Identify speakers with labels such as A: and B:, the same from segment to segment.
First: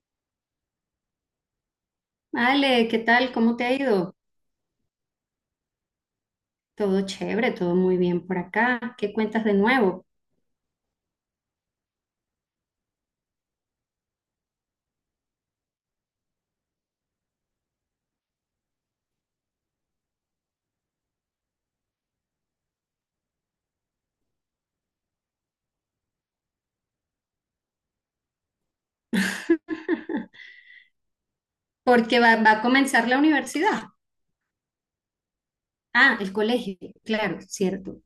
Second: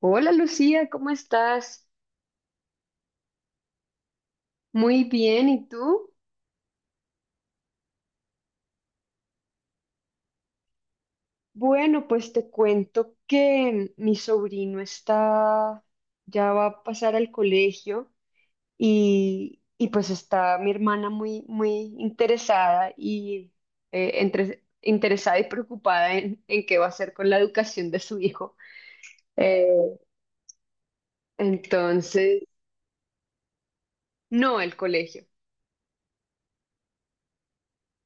A: Hola Lucía, ¿cómo estás?
B: Ale, ¿qué tal? ¿Cómo te ha ido?
A: Muy bien, ¿y tú?
B: Todo chévere, todo muy bien por acá. ¿Qué cuentas de nuevo?
A: Bueno, pues te cuento que mi sobrino ya va a pasar al colegio y pues está mi hermana muy, muy interesada y entre, interesada y preocupada en qué va a hacer con la educación de su hijo. Eh,
B: Porque va,
A: entonces,
B: va a comenzar la universidad.
A: no el colegio.
B: Ah, el colegio, claro, cierto.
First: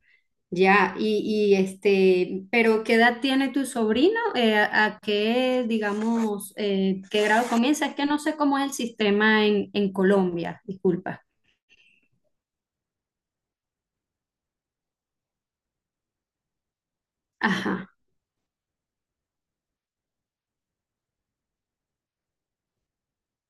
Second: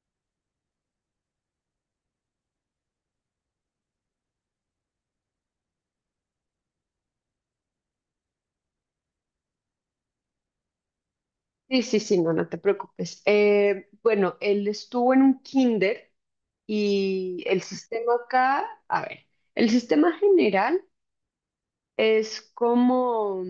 B: Ya, este, pero ¿qué edad tiene tu sobrino? ¿A qué, digamos, qué grado comienza? Es que no sé cómo es el sistema en Colombia, disculpa.
A: Sí, sí, sí, no, no te preocupes. Bueno, él estuvo en un kinder. Y el
B: Ajá,
A: sistema acá, a ver, el sistema general es como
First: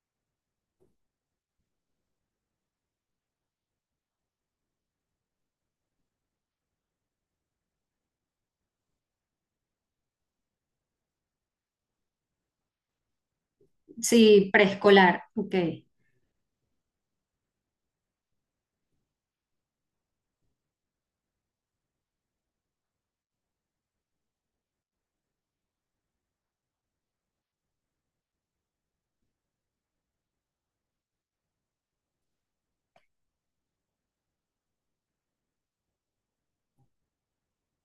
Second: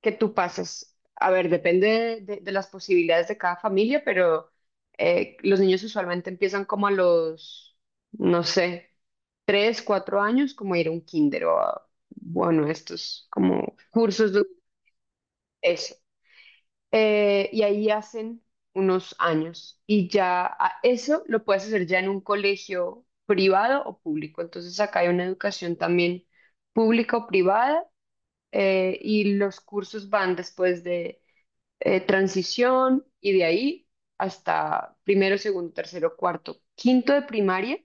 A: que tú pasas, a ver, depende de las posibilidades de cada familia, pero los niños usualmente empiezan como a los, no sé, 3, 4 años, como ir a un kinder o a, bueno, estos como cursos de
B: sí, preescolar, ok.
A: eso. Y ahí hacen unos años. Y ya eso lo puedes hacer ya en un colegio privado o público. Entonces acá hay una educación también pública o privada, y los cursos van después de transición y de ahí hasta primero, segundo, tercero, cuarto, quinto de primaria.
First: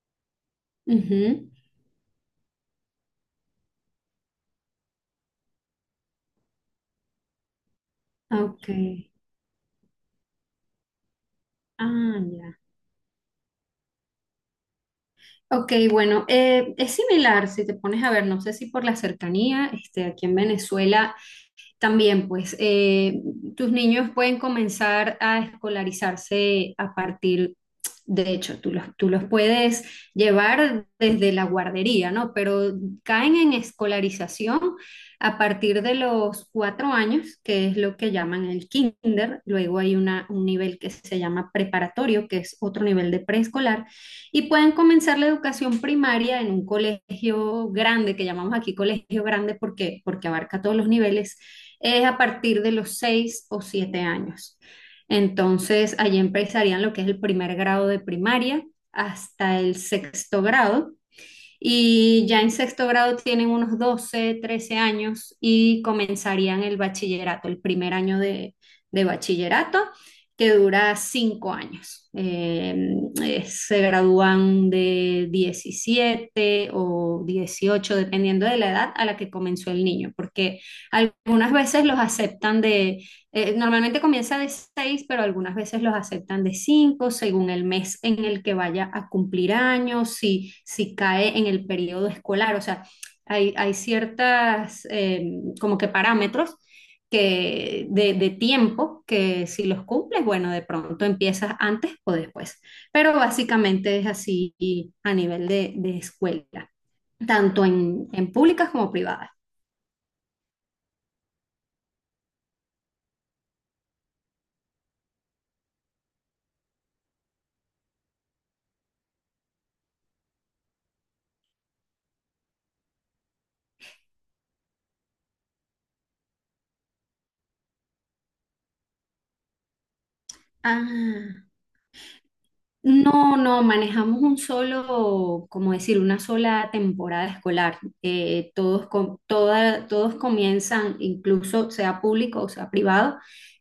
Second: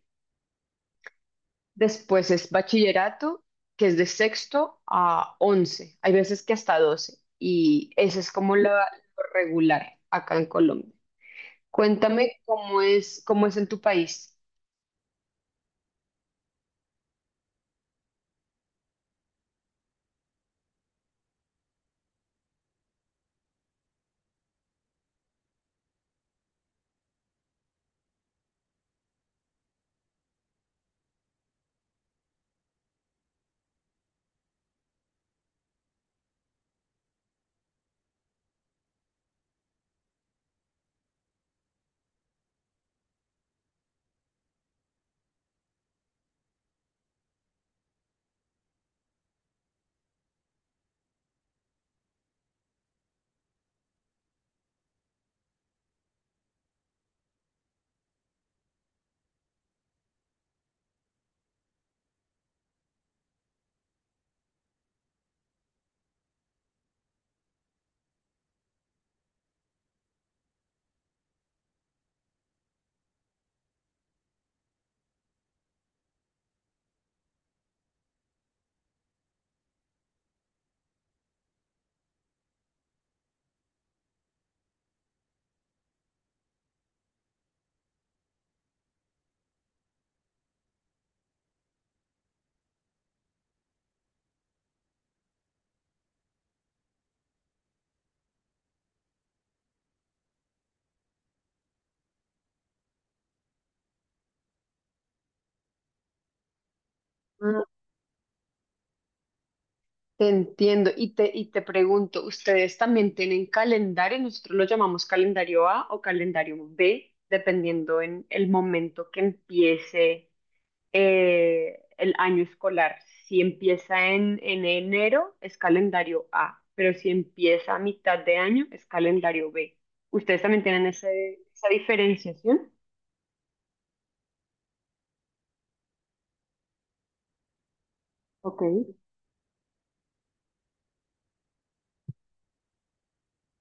B: Ujú.
A: Después es bachillerato, que es de sexto a 11. Hay veces que hasta 12. Y ese es como
B: Ok.
A: lo regular acá en Colombia.
B: Ah,
A: Cuéntame
B: ya.
A: cómo es en tu país.
B: Ok, bueno, es similar si te pones a ver, no sé si por la cercanía, este, aquí en Venezuela también, pues, tus niños pueden comenzar a escolarizarse a partir, de hecho, tú los puedes llevar desde la guardería, ¿no? Pero caen en escolarización a partir de los 4 años, que es lo que llaman el kinder. Luego hay un nivel que se llama preparatorio, que es otro nivel de preescolar. Y pueden comenzar la educación primaria en un colegio grande, que llamamos aquí colegio grande porque, abarca todos los niveles, es a partir de los 6 o 7 años. Entonces, allí empezarían lo que es el primer grado de primaria hasta el sexto grado, y ya en sexto grado tienen unos 12 13 años y comenzarían el bachillerato, el primer año de bachillerato, que dura 5 años. Se gradúan de 17 o 18 dependiendo de la edad a la que comenzó el niño, porque algunas veces los aceptan de normalmente comienza de 6, pero algunas veces los aceptan de 5, según el mes en el que vaya a cumplir años, si cae en el periodo escolar. O sea, hay ciertas como que parámetros que de tiempo que si los cumples, bueno, de pronto empiezas antes o después. Pero básicamente es así a nivel de escuela,
A: Mm.
B: tanto en públicas como privadas.
A: Te entiendo y te pregunto, ¿ustedes también tienen calendario? Nosotros lo llamamos calendario A o calendario B, dependiendo en el momento que empiece el año escolar. Si empieza en enero, es calendario A, pero si empieza a mitad de año, es calendario B. ¿Ustedes también tienen
B: Ah.
A: esa diferenciación?
B: No, no, manejamos un solo, como decir, una sola temporada escolar.
A: Ok.
B: Todos comienzan, incluso sea público o sea privado,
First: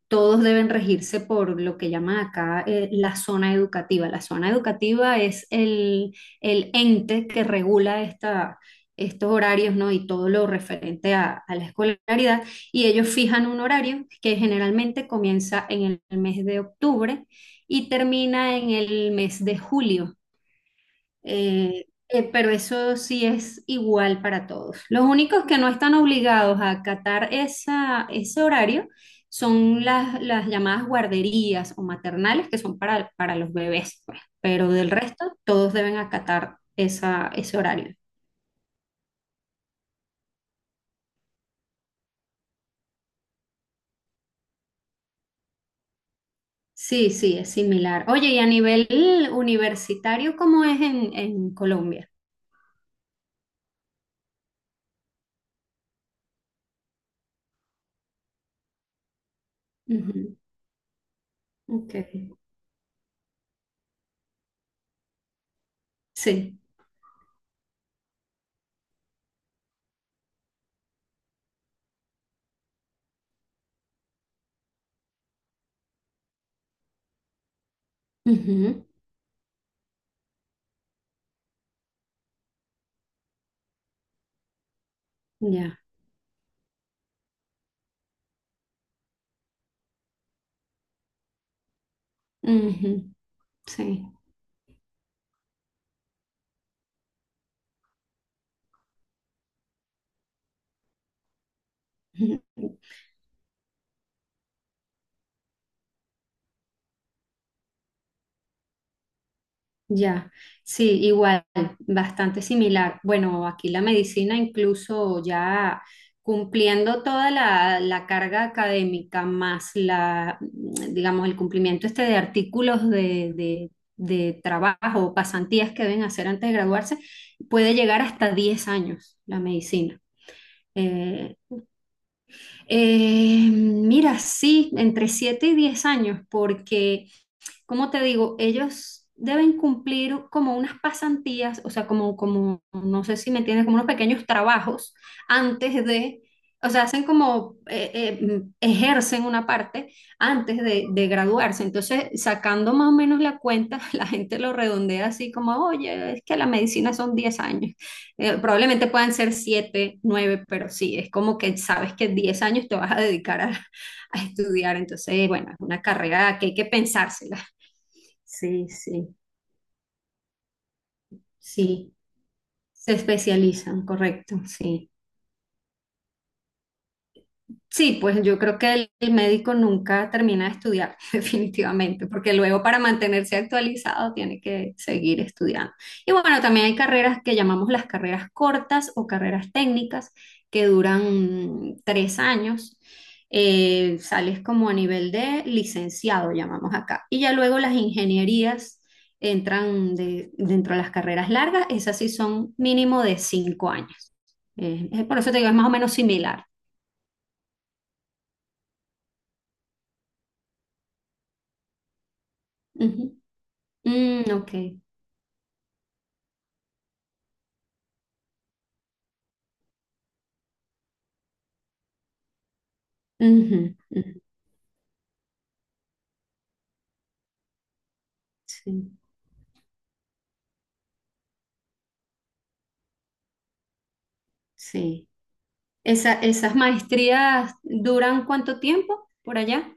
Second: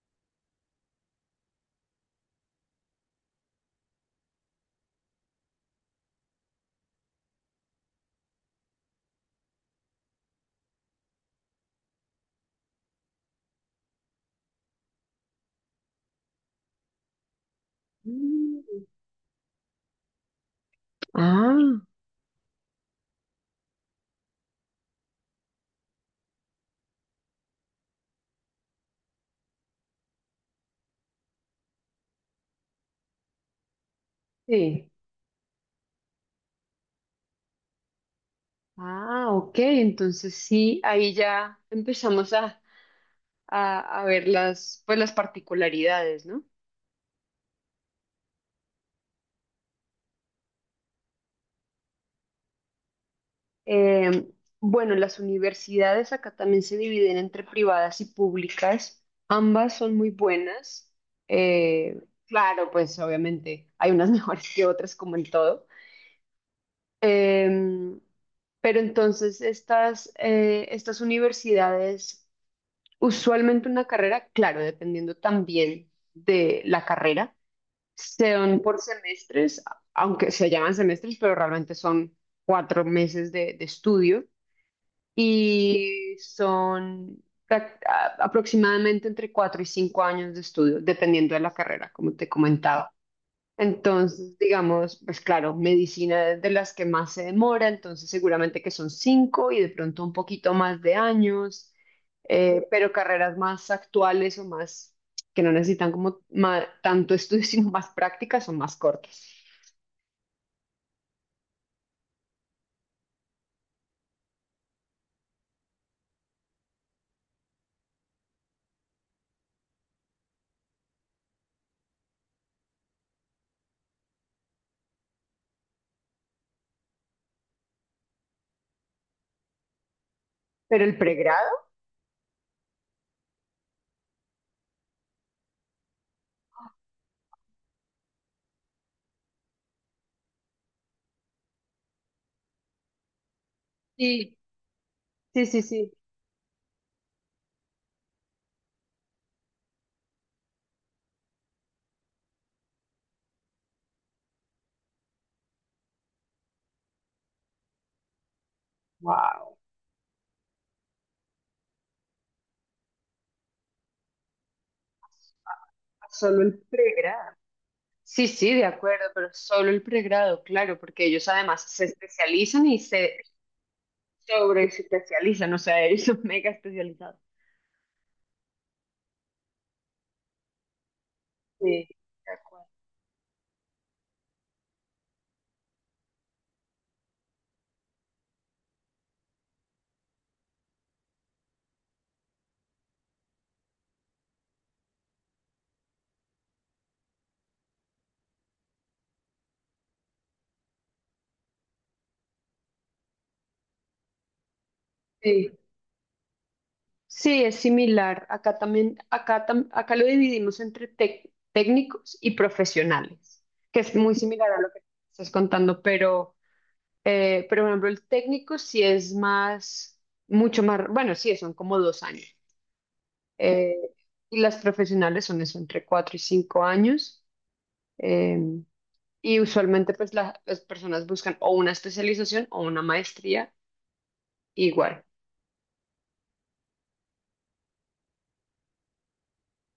B: todos deben regirse por lo que llaman acá, la zona educativa. La zona educativa es el ente que regula estos horarios, ¿no? Y todo lo referente a la escolaridad. Y ellos fijan un horario que generalmente comienza en el mes de octubre y termina en
A: Mm.
B: el mes de julio.
A: Ah.
B: Pero eso sí es igual para todos. Los únicos que no están obligados a acatar ese horario son las llamadas guarderías o maternales, que son para los bebés, pues. Pero
A: Sí.
B: del resto, todos deben acatar ese horario.
A: Ah, ok, entonces sí, ahí ya empezamos a ver las, pues las particularidades, ¿no?
B: Sí, sí, es similar. Oye, y a nivel universitario, ¿cómo es en Colombia?
A: Eh, bueno, las universidades acá también se dividen entre privadas y públicas. Ambas son muy
B: Ujú.
A: buenas.
B: Ok,
A: Eh, claro, pues obviamente hay unas mejores que otras, como en todo.
B: sí,
A: Em, pero entonces estas universidades, usualmente una carrera, claro, dependiendo también de la carrera, son
B: ujú,
A: por semestres, aunque se llaman semestres, pero realmente son 4 meses de estudio
B: ya.
A: y son aproximadamente entre 4 y 5 años de estudio, dependiendo de la carrera, como te comentaba.
B: Ujú. Sí.
A: Entonces, digamos, pues claro, medicina es de las que más se demora, entonces seguramente que son cinco y de pronto un poquito más de años, pero carreras más actuales o más que no necesitan como tanto estudio, sino más prácticas son más cortas.
B: Ya, sí, igual, bastante similar. Bueno, aquí la medicina, incluso ya cumpliendo toda la carga académica, más la, digamos, el cumplimiento este de artículos de trabajo o pasantías que deben hacer antes de graduarse, puede llegar hasta 10 años la medicina.
A: Pero el
B: Eh,
A: pregrado,
B: Mira, sí, entre 7 y 10 años, porque ¿cómo te digo? Ellos deben cumplir como unas pasantías, o sea, como, no sé si me entiendes, como unos pequeños
A: sí,
B: trabajos
A: sí, sí,
B: antes
A: sí,
B: de, o sea, hacen como, ejercen una parte antes de graduarse. Entonces, sacando más o menos la cuenta, la gente lo redondea así como, oye, es que la medicina son 10 años. Probablemente puedan ser
A: wow,
B: 7 nueve, pero sí, es como que sabes que 10 años te vas a dedicar a estudiar. Entonces, bueno, es una carrera
A: solo
B: que hay
A: el
B: que
A: pregrado.
B: pensársela.
A: Sí, sí, de
B: Sí,
A: acuerdo,
B: sí,
A: pero solo el pregrado, claro, porque ellos además se
B: sí,
A: especializan y
B: se
A: se
B: especializan, correcto,
A: sobre
B: sí.
A: especializan, o sea, ellos son mega especializados.
B: Sí, pues yo creo que el médico nunca termina de estudiar,
A: Sí,
B: definitivamente,
A: de
B: porque luego,
A: acuerdo.
B: para mantenerse actualizado, tiene que seguir estudiando. Y bueno, también hay carreras que llamamos las carreras cortas o carreras técnicas que duran, 3 años. Sales como a nivel de licenciado, llamamos acá. Y ya luego las ingenierías entran dentro de las carreras largas, esas sí son mínimo de 5 años. Por eso te digo,
A: Sí,
B: es más o menos similar.
A: sí, es similar. Acá también, acá lo dividimos entre técnicos y profesionales, que es muy
B: Mm,
A: similar
B: ok.
A: a lo que estás contando, pero por ejemplo, el técnico sí es más, mucho más, bueno, sí, son como 2 años.
B: Ujú,
A: Eh,
B: ujú.
A: y las profesionales son eso, entre 4 y 5 años. eh,
B: Sí,
A: y usualmente pues las personas buscan o una especialización o una maestría igual.
B: sí. Esas maestrías duran cuánto tiempo por allá?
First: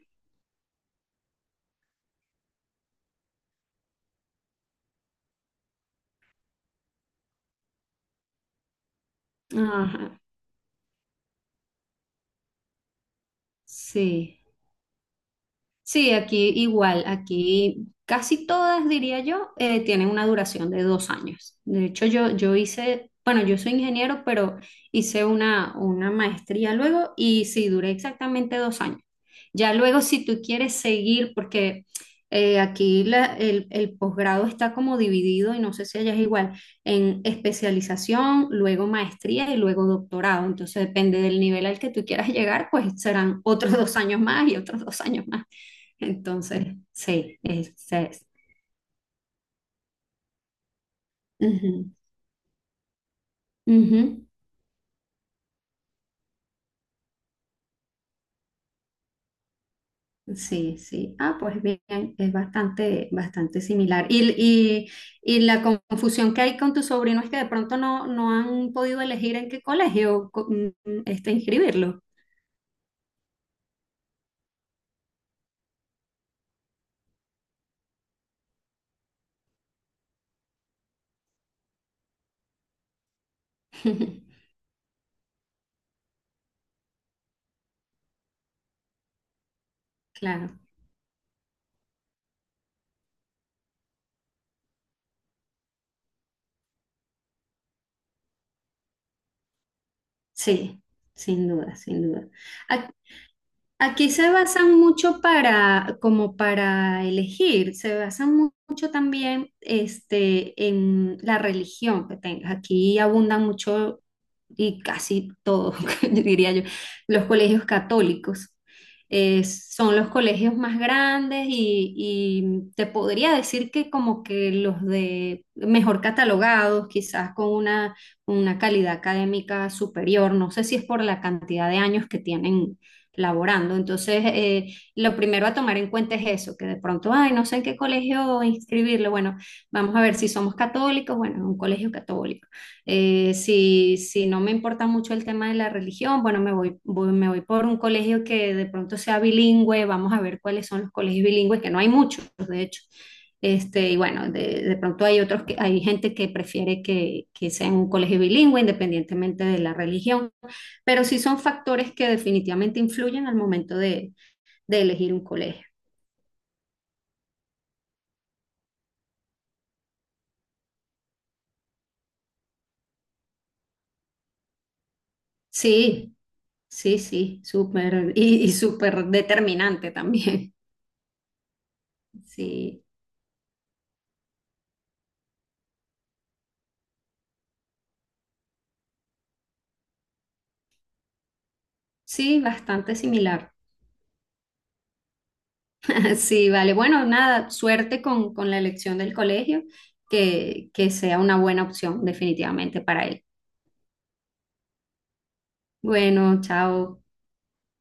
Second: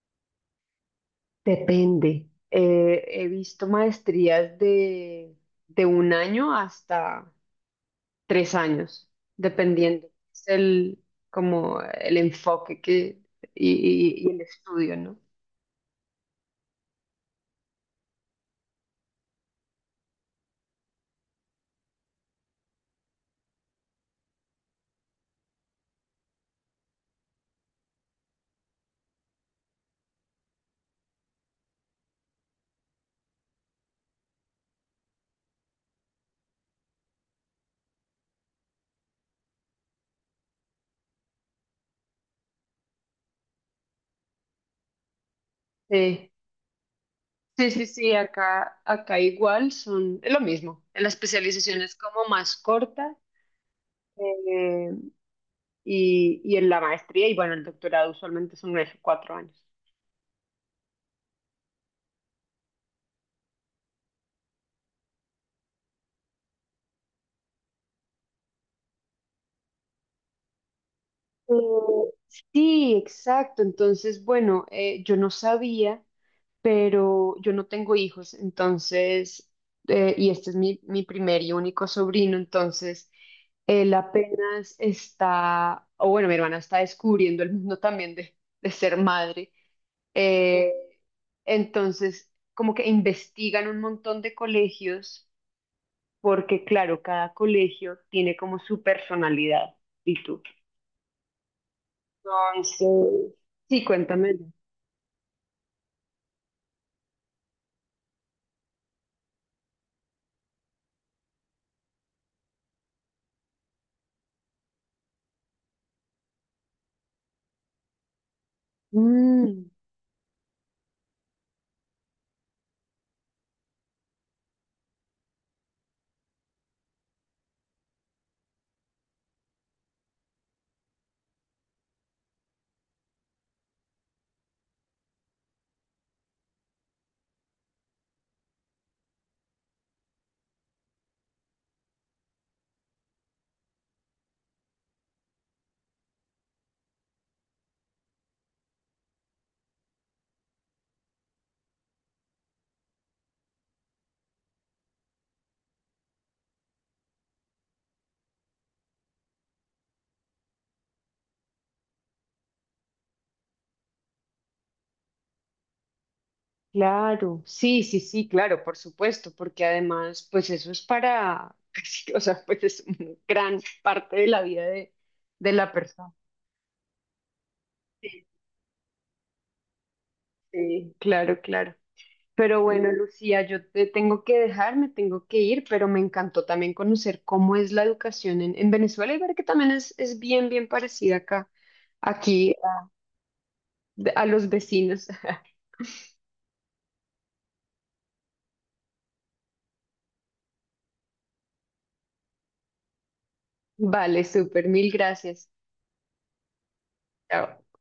A: Depende. He visto maestrías de un año hasta 3 años,
B: Ajá,
A: dependiendo. Es el, como el enfoque que, y
B: sí.
A: el estudio, ¿no?
B: Sí, aquí igual, aquí casi todas, diría yo, tienen una duración de 2 años. De hecho, yo hice, bueno, yo soy ingeniero, pero hice una maestría luego y sí, duré exactamente 2 años. Ya luego, si tú quieres seguir, porque aquí el posgrado está como dividido, y no sé si allá es igual, en especialización, luego maestría y luego doctorado. Entonces, depende del nivel al que tú quieras llegar, pues serán otros 2 años más y otros 2 años más.
A: Sí,
B: Entonces, sí,
A: sí, sí, sí, acá, igual son es lo mismo. En la especialización
B: ujú,
A: es como más corta,
B: ujú.
A: eh, y en la maestría y bueno, el doctorado usualmente son unos 4 años.
B: Sí, sí. Ah, pues bien, es bastante, bastante similar. Y la confusión que hay con tu sobrino es que de pronto no han podido elegir en qué colegio este,
A: Eh,
B: inscribirlo.
A: Sí, exacto. Entonces, bueno, yo no sabía, pero yo no tengo hijos, entonces, y este es mi primer y único sobrino, entonces, él apenas está, o bueno, mi hermana está descubriendo el mundo también de ser madre,
B: Claro,
A: eh, entonces, como que investigan un montón de colegios, porque claro, cada colegio tiene como su personalidad, y tú.
B: sí, sin duda, sin duda.
A: Entonces, sí,
B: Aquí se
A: cuéntame.
B: basan mucho para, como para elegir, se basan mucho también este, en la religión que tengas. Aquí abundan mucho y casi todos, yo diría yo, los colegios católicos.
A: Mm.
B: Son los colegios más grandes y, te podría decir que como que los de mejor catalogados, quizás con una calidad académica superior. No sé si es por la cantidad de años que tienen laborando. Entonces, lo primero a tomar en cuenta es eso, que de pronto, ay, no sé en qué colegio inscribirlo. Bueno, vamos a ver si somos católicos, bueno, en un colegio católico. Si no me importa mucho el tema de la religión, bueno, me voy por un colegio que de pronto sea bilingüe, vamos a ver cuáles son los colegios bilingües, que no hay muchos, de hecho. Este, y bueno, de pronto hay otros que hay gente que prefiere que sea en un colegio bilingüe, independientemente de la religión, pero sí son factores que definitivamente influyen al momento de elegir un colegio.
A: Claro, sí, sí, sí, claro, por supuesto, porque además, pues eso es para, casi, o sea, pues es una gran parte de la vida de la persona.
B: Sí, sí, sí, súper
A: Sí,
B: y, súper determinante también.
A: sí, claro, claro. Pero
B: Sí,
A: bueno, Lucía, yo te tengo que dejar, me tengo que ir, pero me encantó también conocer cómo es la educación en Venezuela y ver que también es bien, bien parecida acá,
B: sí,
A: aquí,
B: bastante similar.
A: a los vecinos.
B: Sí, vale. Bueno, nada, suerte con la elección del colegio, que sea una buena opción definitivamente para él.
A: Vale, súper, mil gracias.
B: Bueno, chao.
A: Chao.